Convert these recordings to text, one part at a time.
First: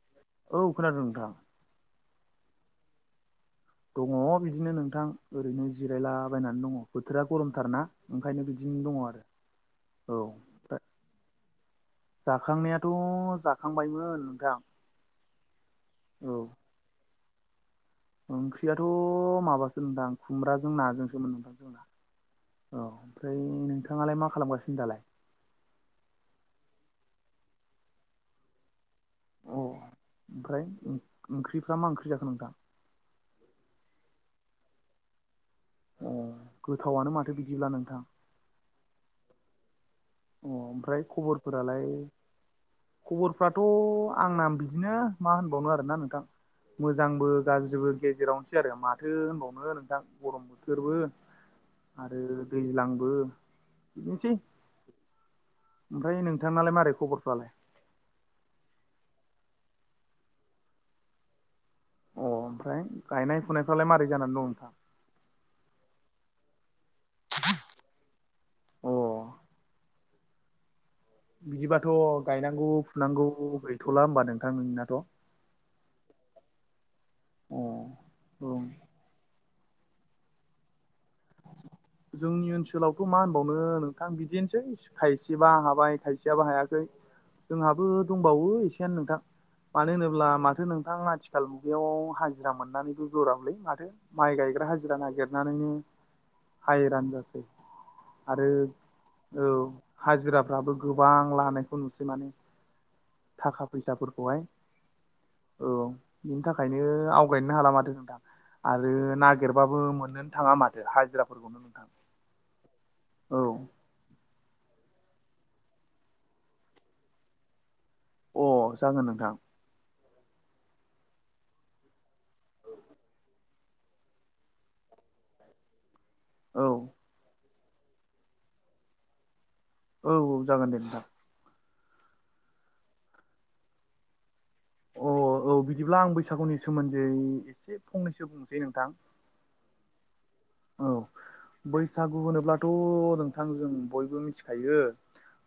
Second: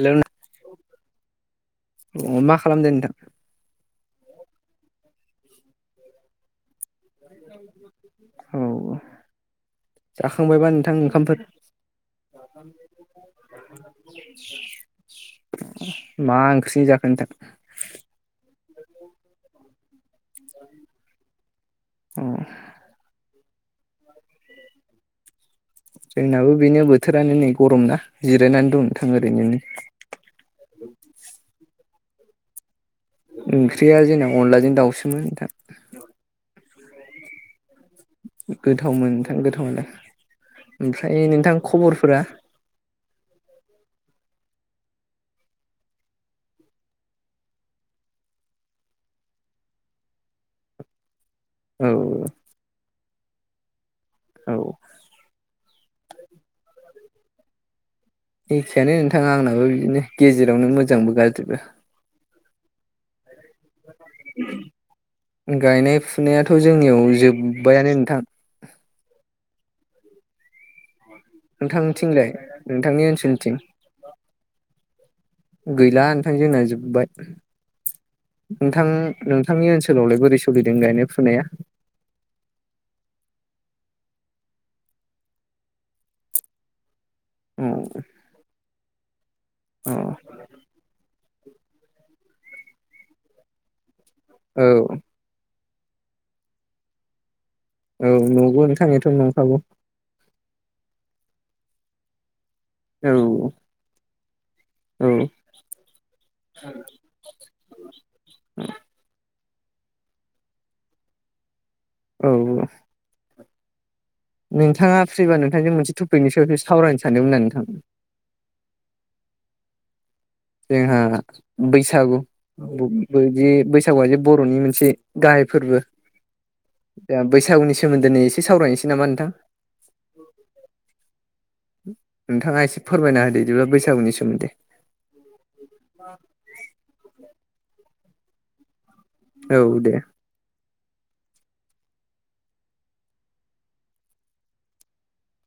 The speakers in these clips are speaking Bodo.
हेल औ खोनादों नोंथां। अ मा खालामदो नोंथां? दङ बिदिनो नोंथां। ओरै'नो जिरायलाबायनानै दङ। बोथोरा गरमथारना ओंखायनो बिदिनो दङ आरो। औ फबायबा नोंथां ओंखामफोर जाखांनायाथ' जाखांबायमोन नोंथां। औ मा ओंख्रि जाखो नोंथां? ओंख्रियाथ' माबासो नोंथां खुमब्राजों नाजोंसोमोन नोंथां जोंना। उम औ ओमफ्राय नोंथाङालाय मा खालामगासिनो दालाय? जोंनाबो बेनो बोथोरानो नै गरम ना जिरायनानै दं नोंथां ओरैनो अ नै ओमफ्राय ओंख्रिफ्रा मा ओंख्रि जाखो नोंथां? ओंख्रिया जोंना अनलाजों दाउसोमोन नोंथां। अ गोथावानो माथो बिदिब्ला नोंथां। गोथावमोन नोंथां अ गोथावालाय ओमफ्राय नोंथां खबरफोरालाय खबरफोरा। खबरफ्राथ' आंना बिदिनो मा होनबावनो आरो ना नोंथां। मोजांबो गाज्रिबो गेजेरावनोसै आरो माथो होनबावनो नोंथां गरम बोथोरबो औ आरो दैज्लांबो बिदिनोसै औ ओमफ्राय नोंथांनालाय मारै खबरफ्रालाय एखेयानो नोंथाङा आंनाबो बिदिनो गेजेरावनो मोजांबो गाज्रिबो अ ओमफ्राय गायनाय फुनायफ्रालाय मारै जानानै दं नोंथां। गायनाय फुनायाथ' जोंनियाव जोब्बायानो नोंथां अ बिदिबाथ' नोंथांथिंलाय गायनांगौ नोंथांनि फुनांगौ ओनसोलथिं गैथ'ला होमबा नोंथां नोंनाथ' गैला नोंथां जोंना जोबबाय औ नोंथां नोंथांनि ओनसोलावलाय बोरै सोलिदों गायनाय फुनाया? जोंनि ओनसोलावथ मा होनबावनो नोंथां बिदिनोसै खायसेबा हाबाय खायसेयाबो हायाखै उम जोंहाबो दंबावो एसेयनो नोंथां अ मानो होनोब्ला माथो नोंथाङाथि सालखुनथायाव हाजिरा मोननानैबो गोराबलै माथो माइ औ गायग्रा हाजिरा नागिरनानैनो हाइ रानजासै औ आरो नंगौ नोंथां एथ' औ नंखागौ हाजिराफ्राबो गोबां लानायखौ नुसै माने औ थाखा फैसाफोरखौहाय औ औ बिनि थाखायनो आवगायनो हाला माथो नोंथां आरो नागिरबाबो मोननोनो थाङा माथो हाजिराफोरखौनो नोंथां औ ओ औ नोंथाङा फ्रिबा नोंथांजों मोनसे टपिकनि सायावसो सावरायनो सानदोंमोन आं नोंथां अ जागोन नोंथां जोंहा बैसागु ब बैदि बैसागुआ जे बर'नि मोनसे गाहाय फोरबो औ दा बैसागुनि सोमोन्दोनि एसे सावरायनोसै नामा नोंथां? औ औ जागोन दे नोंथां नोंथाङा एसे फोरमायना होदो बिदिब्ला बैसागुनि सोमोन्दै अ औ बिदिब्ला आं बैसागुनि सोमोन्दै एसे फंनैसो बुंनोसै नोंथां औ दे औ बैसागु होनोब्लाथ नोंथां जों बयबो मिथिखायो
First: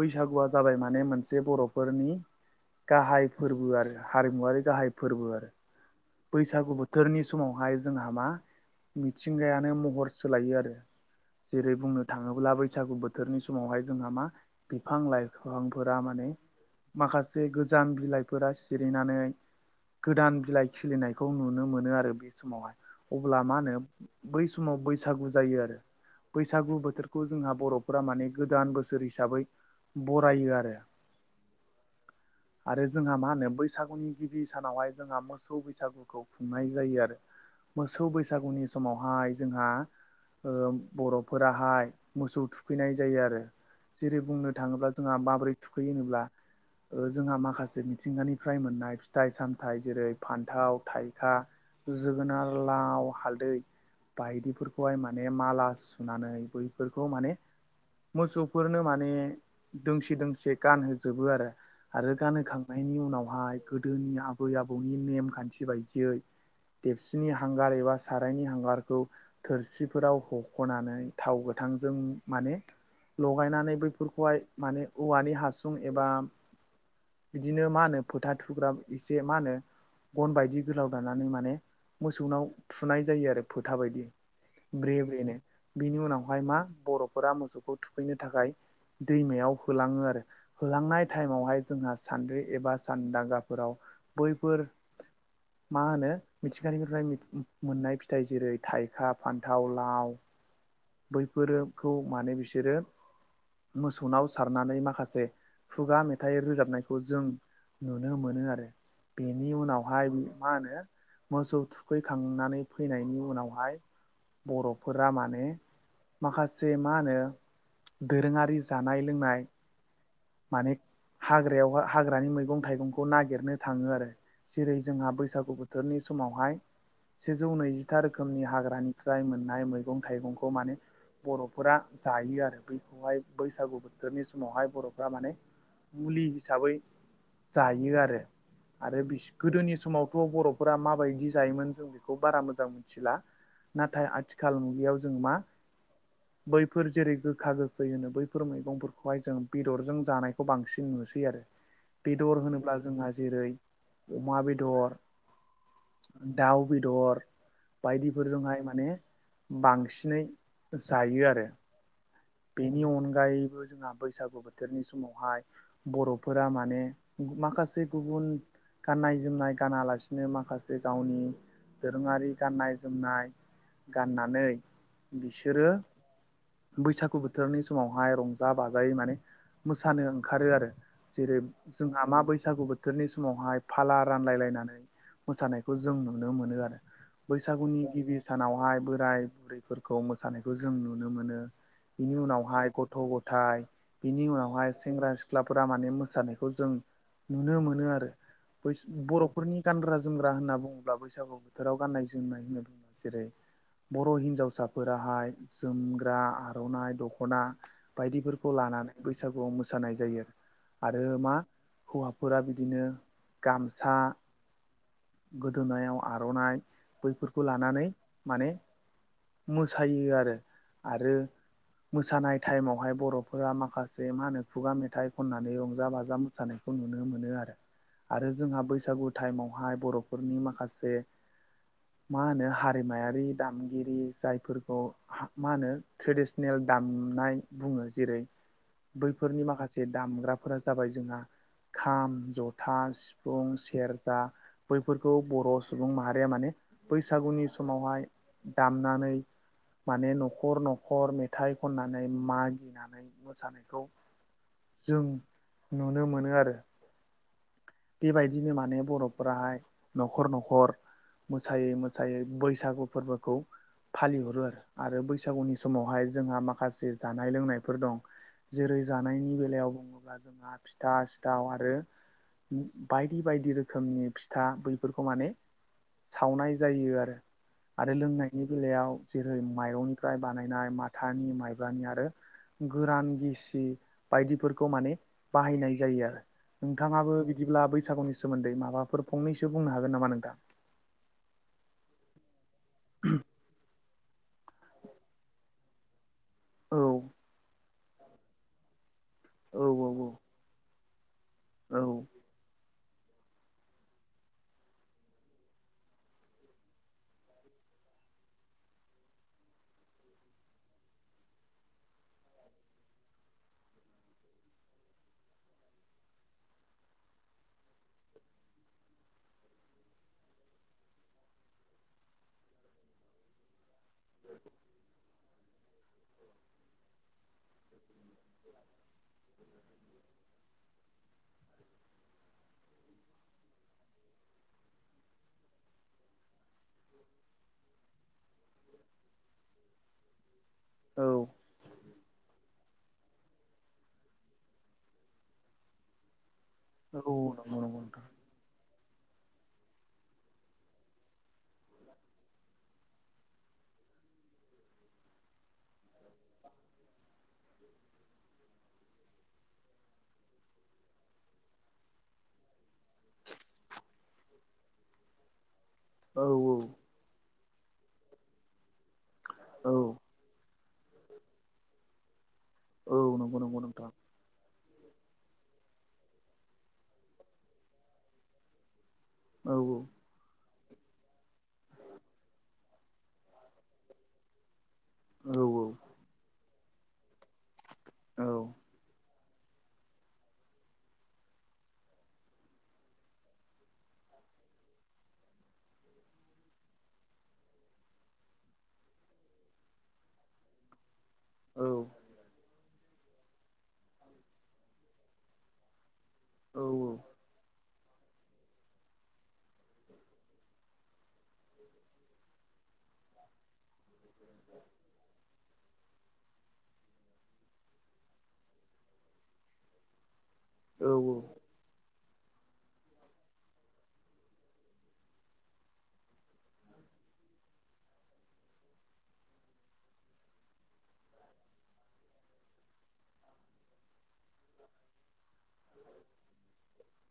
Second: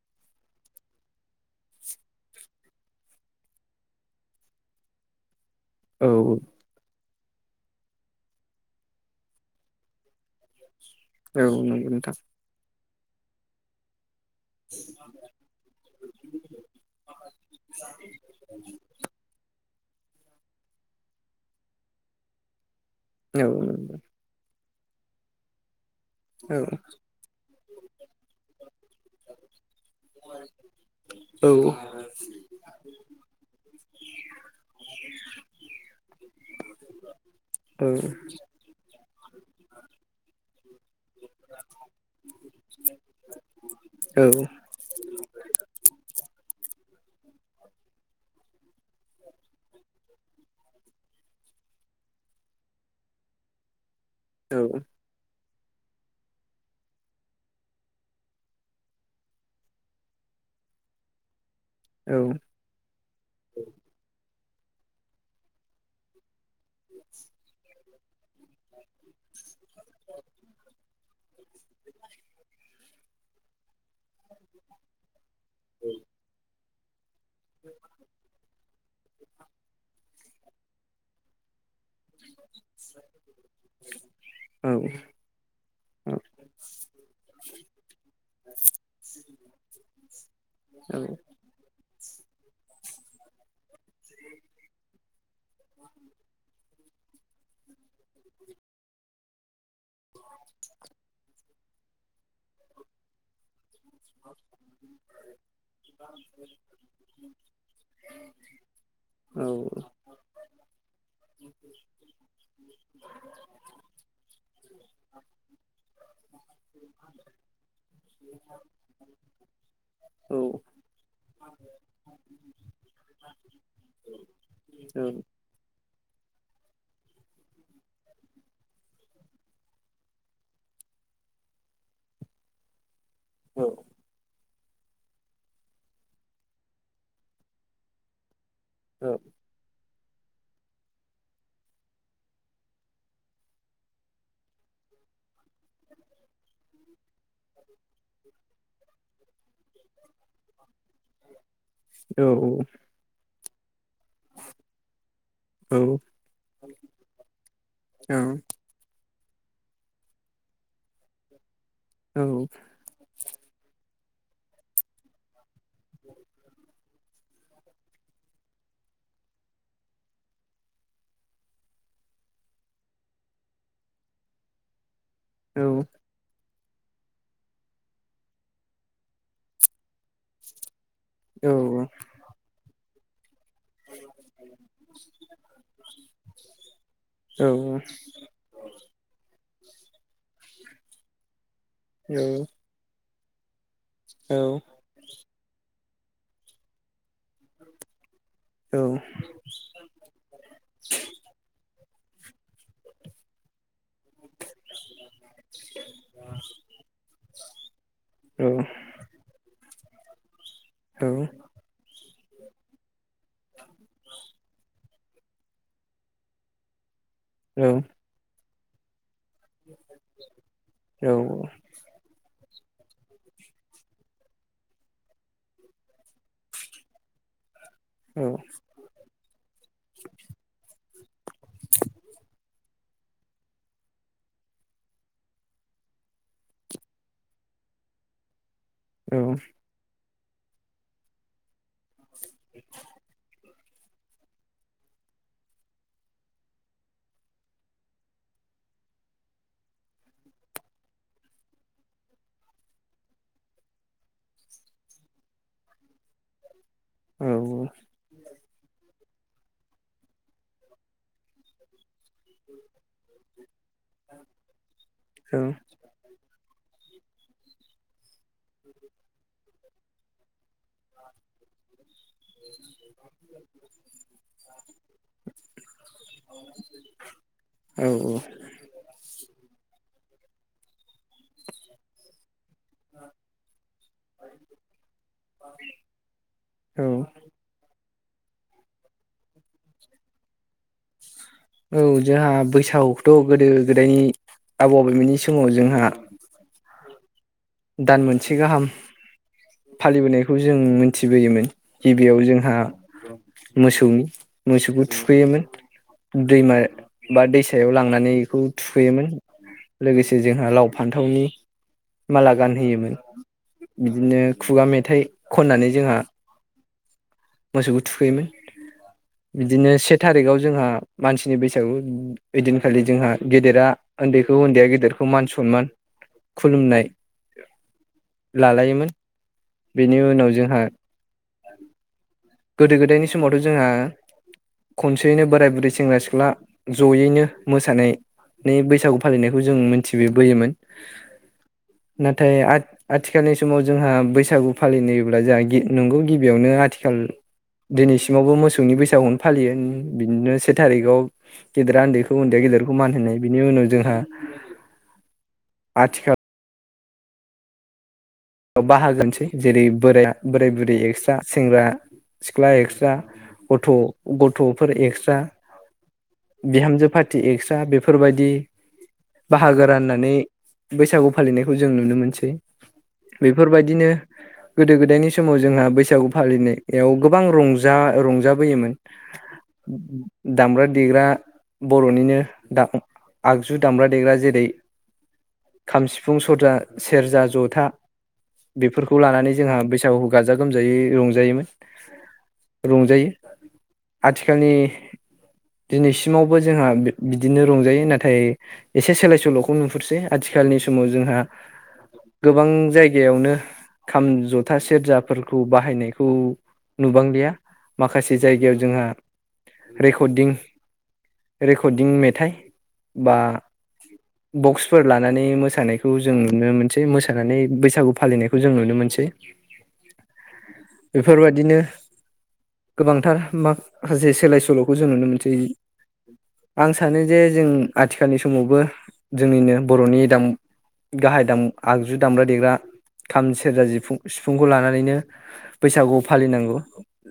बैसागुआ जाबाय माने मोनसे बरफोरनि गाहाय फोरबो आरो हारिमुवरारि गाहाय फोरबो आरो औ बैसागु बो थोरनि समावहाय जोंहा मा मिथिंगायानो महर सोलायो आरो औ जेरै नंगौ बुंनो नोंथां थाङोब्ला बैसागु बोथोरनि समावहाय जोंहा मा बिफां लाइफफांफोरा माने माखासे गोजाम बिलाइफोरा सिरिनानै गोदान बिलाइ खिलिनायखौ नुनो मोनो आरो बे समावहाय औ अब्ला मा होनो बै समाव बैसागु जायो आरो औ बैसागु बोथोर खौ जोंहा बरफोरा माने गोदान बोसोर हिसाबै बरायो आरो। औ आरो जोंहा मा होनो बैसागुनि गिबि सानावहाय जोंहा मो मोसौ बैसागुखौ खुंनाय जायो आरो औ मोसौ बैसागुनि समावहाय जोंहा ओ बरफोराहाय मोसौ थुखैनाय जायो आरो जेरै बुंनो थाङोब्ला जोंहा माबोरै थुखैयो होनोब्ला जोंहा माखासे मिथिंगानिफ्राय मोननाय फिथाइ सामथाइ जेरै फान्थाव थाइखा जोगोनार लाव हालदै औ बायदिफोरखौहाय माने माला सुनानै बैफोरखौ माने मोसौफोरनो माने दोंसे दोंसे गानहोजोबो आरो आरो गानहोखांनायनि उनावहाय गोदोनि आबै आबौनि नेमखान्थि बायदियै देबसुनि हांगार एबा सारायनि हांगारखौ थोरसिफोराव हखनानै थाव गोथांजों माने लगायनानै बैफोरखौहाय माने औवानि हास हासुं एबा बिदिनो मा होनो फोथा थुग्रााब एसे मा होनो गन बायदि गोलाव दानानै माने मोसौनाव थुनाय जायो आरो फोथा बायदि ब्रे ब्रेनो बिनि उनावहाय मा बरफोरा मोसौखौ थु सफैनो थाखाय दैमायाव होलाङो आरो होलांनाय टाइमावहाय जोंहा सानद्रि एबा सानदांगाफोराव बैफोर मा होनो मिथिंगानि मोननाय फिथाइ जेरै थाइखा फान्थाव, लाव बैफोरोफोरखौ माने बिसोरो मोसौनाव सारनानै माखासे खुगा मेथाइ रोजाबनायखौ जों नुनो मोनो आरो बिनि उनावहाय मा होनो मोसौ थुखैखांनानै फैनायनि उनावहाय बर'फोरा माने माखासे मा होनो दोरोङारि जानाय लोंनाय माने हाग्रायाव हाग्रानि मैगं-थाइगंखौ नागिरनो थाङो आरो जेरै औ औ जोंहा बैसागु बोथोरनि समावहाय सेजौ नैजिथा रोखोमनि हाग्रानिफ्राय मोननाय मैगं-थाइगंखौ माने बर'फोरा जायो आरो बैखौहाय औ बैसागु बोथोरनि समावहाय बर' बिदिबा माने मुलि हिसाबै जायो आरो आरो बि औ गोदोनि समावथ' बर'फोरा माबायदि जायोमोन जों बेखौ बारा मोजां मिथिला नाथाय आथिखाल मुगैायाव जों मा बैफोर जेरै गोखा-गोखै होनो बैफोर मैगंफोरखौहाय जों बेदरजों जानायखौ बांसिन नुसै आरो बेदर होनोब्ला जोंहा जेरै अमा बेदर दाउ बेदर बायदिफोरजोंहाय माने बांसिनै जायो आरो औ बेनि अनगायैबो जोंहा बैसागु बोथोरनि समावहाय बर'फोरा माने माखासे गुबुन गाननाय-जोमनाय गानालासिनो माखासे गावनि दोरोङारि गाननाय-जोमनाय गाननानै बिसोरो बैसागु बोथोरनि समावहाय रंजा बाजायै माने मोसानो ओंखारो आरो जेरै जोंहा मा बैसागु बोथोरनि समावहाय फाला रानलायलायनानै मोसानायखौ जों नुनो मोनो आरो बैसागुनि गिबि सानावहाय बोराय बुरैफोरखौ मोसानायखौ जों नुनो मोनो। बिनि उनावहाय गथ' गथायाइ बिनि उनावहाय सेंग्रा-सिख्लाफोरा माने मोसानायखौ जों नुनो मोनो आरो बै बर'फोरनि गानग्रा-जोमग्रा होनना बुङोब्ला बैसागु बोथोराव गाननाय-जोमनाय होनना बुङो जेरै बर' हिनजाव फिसाफोराहाय जोमग्रा आर'नाइ दख'ना बायदिफोरखौ लाना आरो बैसागुआव मोसानाय जायो आरो मा हौवाफोरा बिदिनो गामसा गोदोनायाव आर'नाइ बैफो रखौ लानानै माने मोसायो आरो आरो मोसानाय टाइमावहाय बर'फोरा माखासे मा होनो खुगा मेथाइ खननानै रंजा-बाजा मो सानायखौ नुनो मोनो आरो आरो जोंहा बैसागु टाइमावहाय बर'फोरनि माखासे मा होनो हारि हारिमायारि दामगिरि जायफोरखौ मा होनो ट्रेडिसनेल दामनाय बुङो जेरै बैफोरनि माखासे जे दामग्राफोरा जाबाय जोंहा खाम, जथा, सिफुं, सेरजा बैफोरखौ बर' सुबुं माहारिया माने बैसागुनि समावहाय दामनानै माने न'खर न'खर मेथाइ खननानै मागिनानै मोसानायखौ जों नुनो मोनो आरो औ बेबायदिनो माने बर'फोराहाय न'खर न'खर मोसायोमोन। सायो बैसागु फोरबोखौ फालिहरो आरो आरो बैसागुनि समावहाय जोंहा माखासे जानाय लोंनायफोर दं जेरै जानायनि बेलायाव बुङोब्ला जोंहा फिथा सिथाव आरो बायदि बायदि रोखोमनि फिथा बैफोरखौ माने सावनाय जायो आरो आरो लोंनायनि बेलायाव जेरै माइरंनिफ्राय बानायनाय माथानि माइब्रानि आरो गोरान गिसि बायदिफोरखौ माने बाहायनाय जायो आरो नोंथाङाबो बिदिब्ला बैसागुनि सोमोन्दै माबाफोर फंनैसो बुंनो हागोन नामा नोंथां? औ जोंहा बैसागुखौथ' गोदो गोदायनि आबौ आबैमोननि समाव जोंहा औ दान मोनसे गाहाम औ फालिबोनायखौ जों मोनथिबोयोमोन औ गिबियाव जोंहा मोसौनि मोसौखौ थुखैयोमोन दैमा बा दैसायाव लांनानै बेखौ थुखैयोमोन लोगोसे जोंहा लाव फान्थावनि माला गानहोयोमोन बिदिनो खुगा मेथाइ खननानै जोंहा मोसौखौ थुखैयोमोन बिदिनो से थारिखआव जोंहा मानसिनि बैसागु ओइदिनखालि जोंहा गेदेरा उन्दैखौ उन्दैया गेदेरखौ मान सनमान खुलुमनाय लालायोमोन बेनि उनाव जोंहा गोदो गोदायनि समावथ' जोंहा खनसेयैनो बोराय बुरै सेंग्रा सिख्ला जयैनो मोसानाय नै बैसागु फालिनायखौ जों मिथिबोबोयोमोन औ नाथाय आ आथिखालनि समाव जोंहा बैसागु फालिब्ला जोंहा नंगौ गिबियावनो औ आथिखाल नंगौ नंगौ नोंथां आवबो मोसौनि बैसागुनो फालियो बिदिनो से थारिखाव गेदेरा उन्दैखौ उन्दैया गेदेरखौ मान होनाय बिनि उनाव जोंहा आथिखाल बाहागोनोसै जेरै बोराया बोराय बुरै एक्सट्रा सेंग्रा सिख्ला एक्सट्रा गथ'फोर एक्सट्रा औ बिहामजो फा पाटि एक्सट्रा बेफोरबायदि बाहागो औ राननानै बैसागु फालिनायखौ जों नुनो मोनसै औ नंगौ नंगौ नोंथां बेफोरबायदिनो गोदो गोदायनि समाव जोंहा बैसागु फालिनायाव गोबां रंजा रंजाबोयोमोन औ [unintelligible] दामब्रा देग्रा बर'निनो दाग आगजु दाम्रा देग्रा जेरै औ खाम सिफुं सरजा सेरजा जथा औ बेफोरखौ लानानै जोंहा बैसागुखौ गाजा गोमजायै रंजायोमोन रंजायो आथिखालनि दिनैसिमावबो जोंहा बि-बिदिनो रंजायो नाथाय एसे सोलाय सोल'खौ नुहुरसै आथिखालनि समाव जोंहा औ गोबां जायगायावनो खाम जथा सेरजाफोरखौ बाहायनायखौ औ नुबांलिया माखासे जायगायाव जोंहा रेकरदिं रेकरदिं मेथाइ बा बक्सफोर लानानै मोसानायखौ जों नुनो मोनसै मोसानानै बैसागु फालिनायखौ जों नुनो मोनसै बेफोरबादिनो गोबांथार माखासे सोलाय सोल'खौ जों नुनो मोनसै आं सानो जे जों आथिखालनि समावबो जोंनिनो बर'नि दाम गाहाय दाम आगजु दामग्रा देग्रा खाम सेरजा जिफुं सिफुंखौ लानानैनो बैसागु फालिनांगौ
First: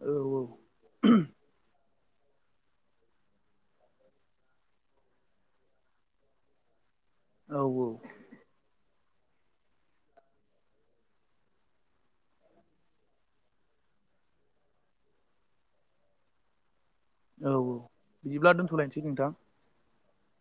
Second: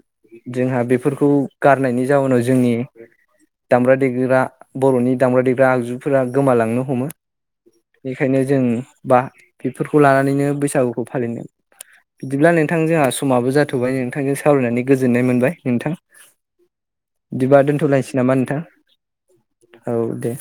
औ औ जोंहा बेफोरखौ गारनायनि जाउनाव जोंनि दामग्रा देग्रा बर'नि दामग्रा देग्रा आगजुफोरा गोमालांनो हमो औ औ ओंखायनो जों बा बेफोरखौ लानानैनो बैसागुखौ फालिनो बिदिब्ला नोंथां जोंहा समाबो जाथ'बाय नोंथांजों सावरायनानै गोजोननाय मोनबाय नोंथां औ बिदिबा औ दोनथ'लायसै नामा बिदिब्ला नोंथां। दोनथ'लायनोसै नोंथां औ दे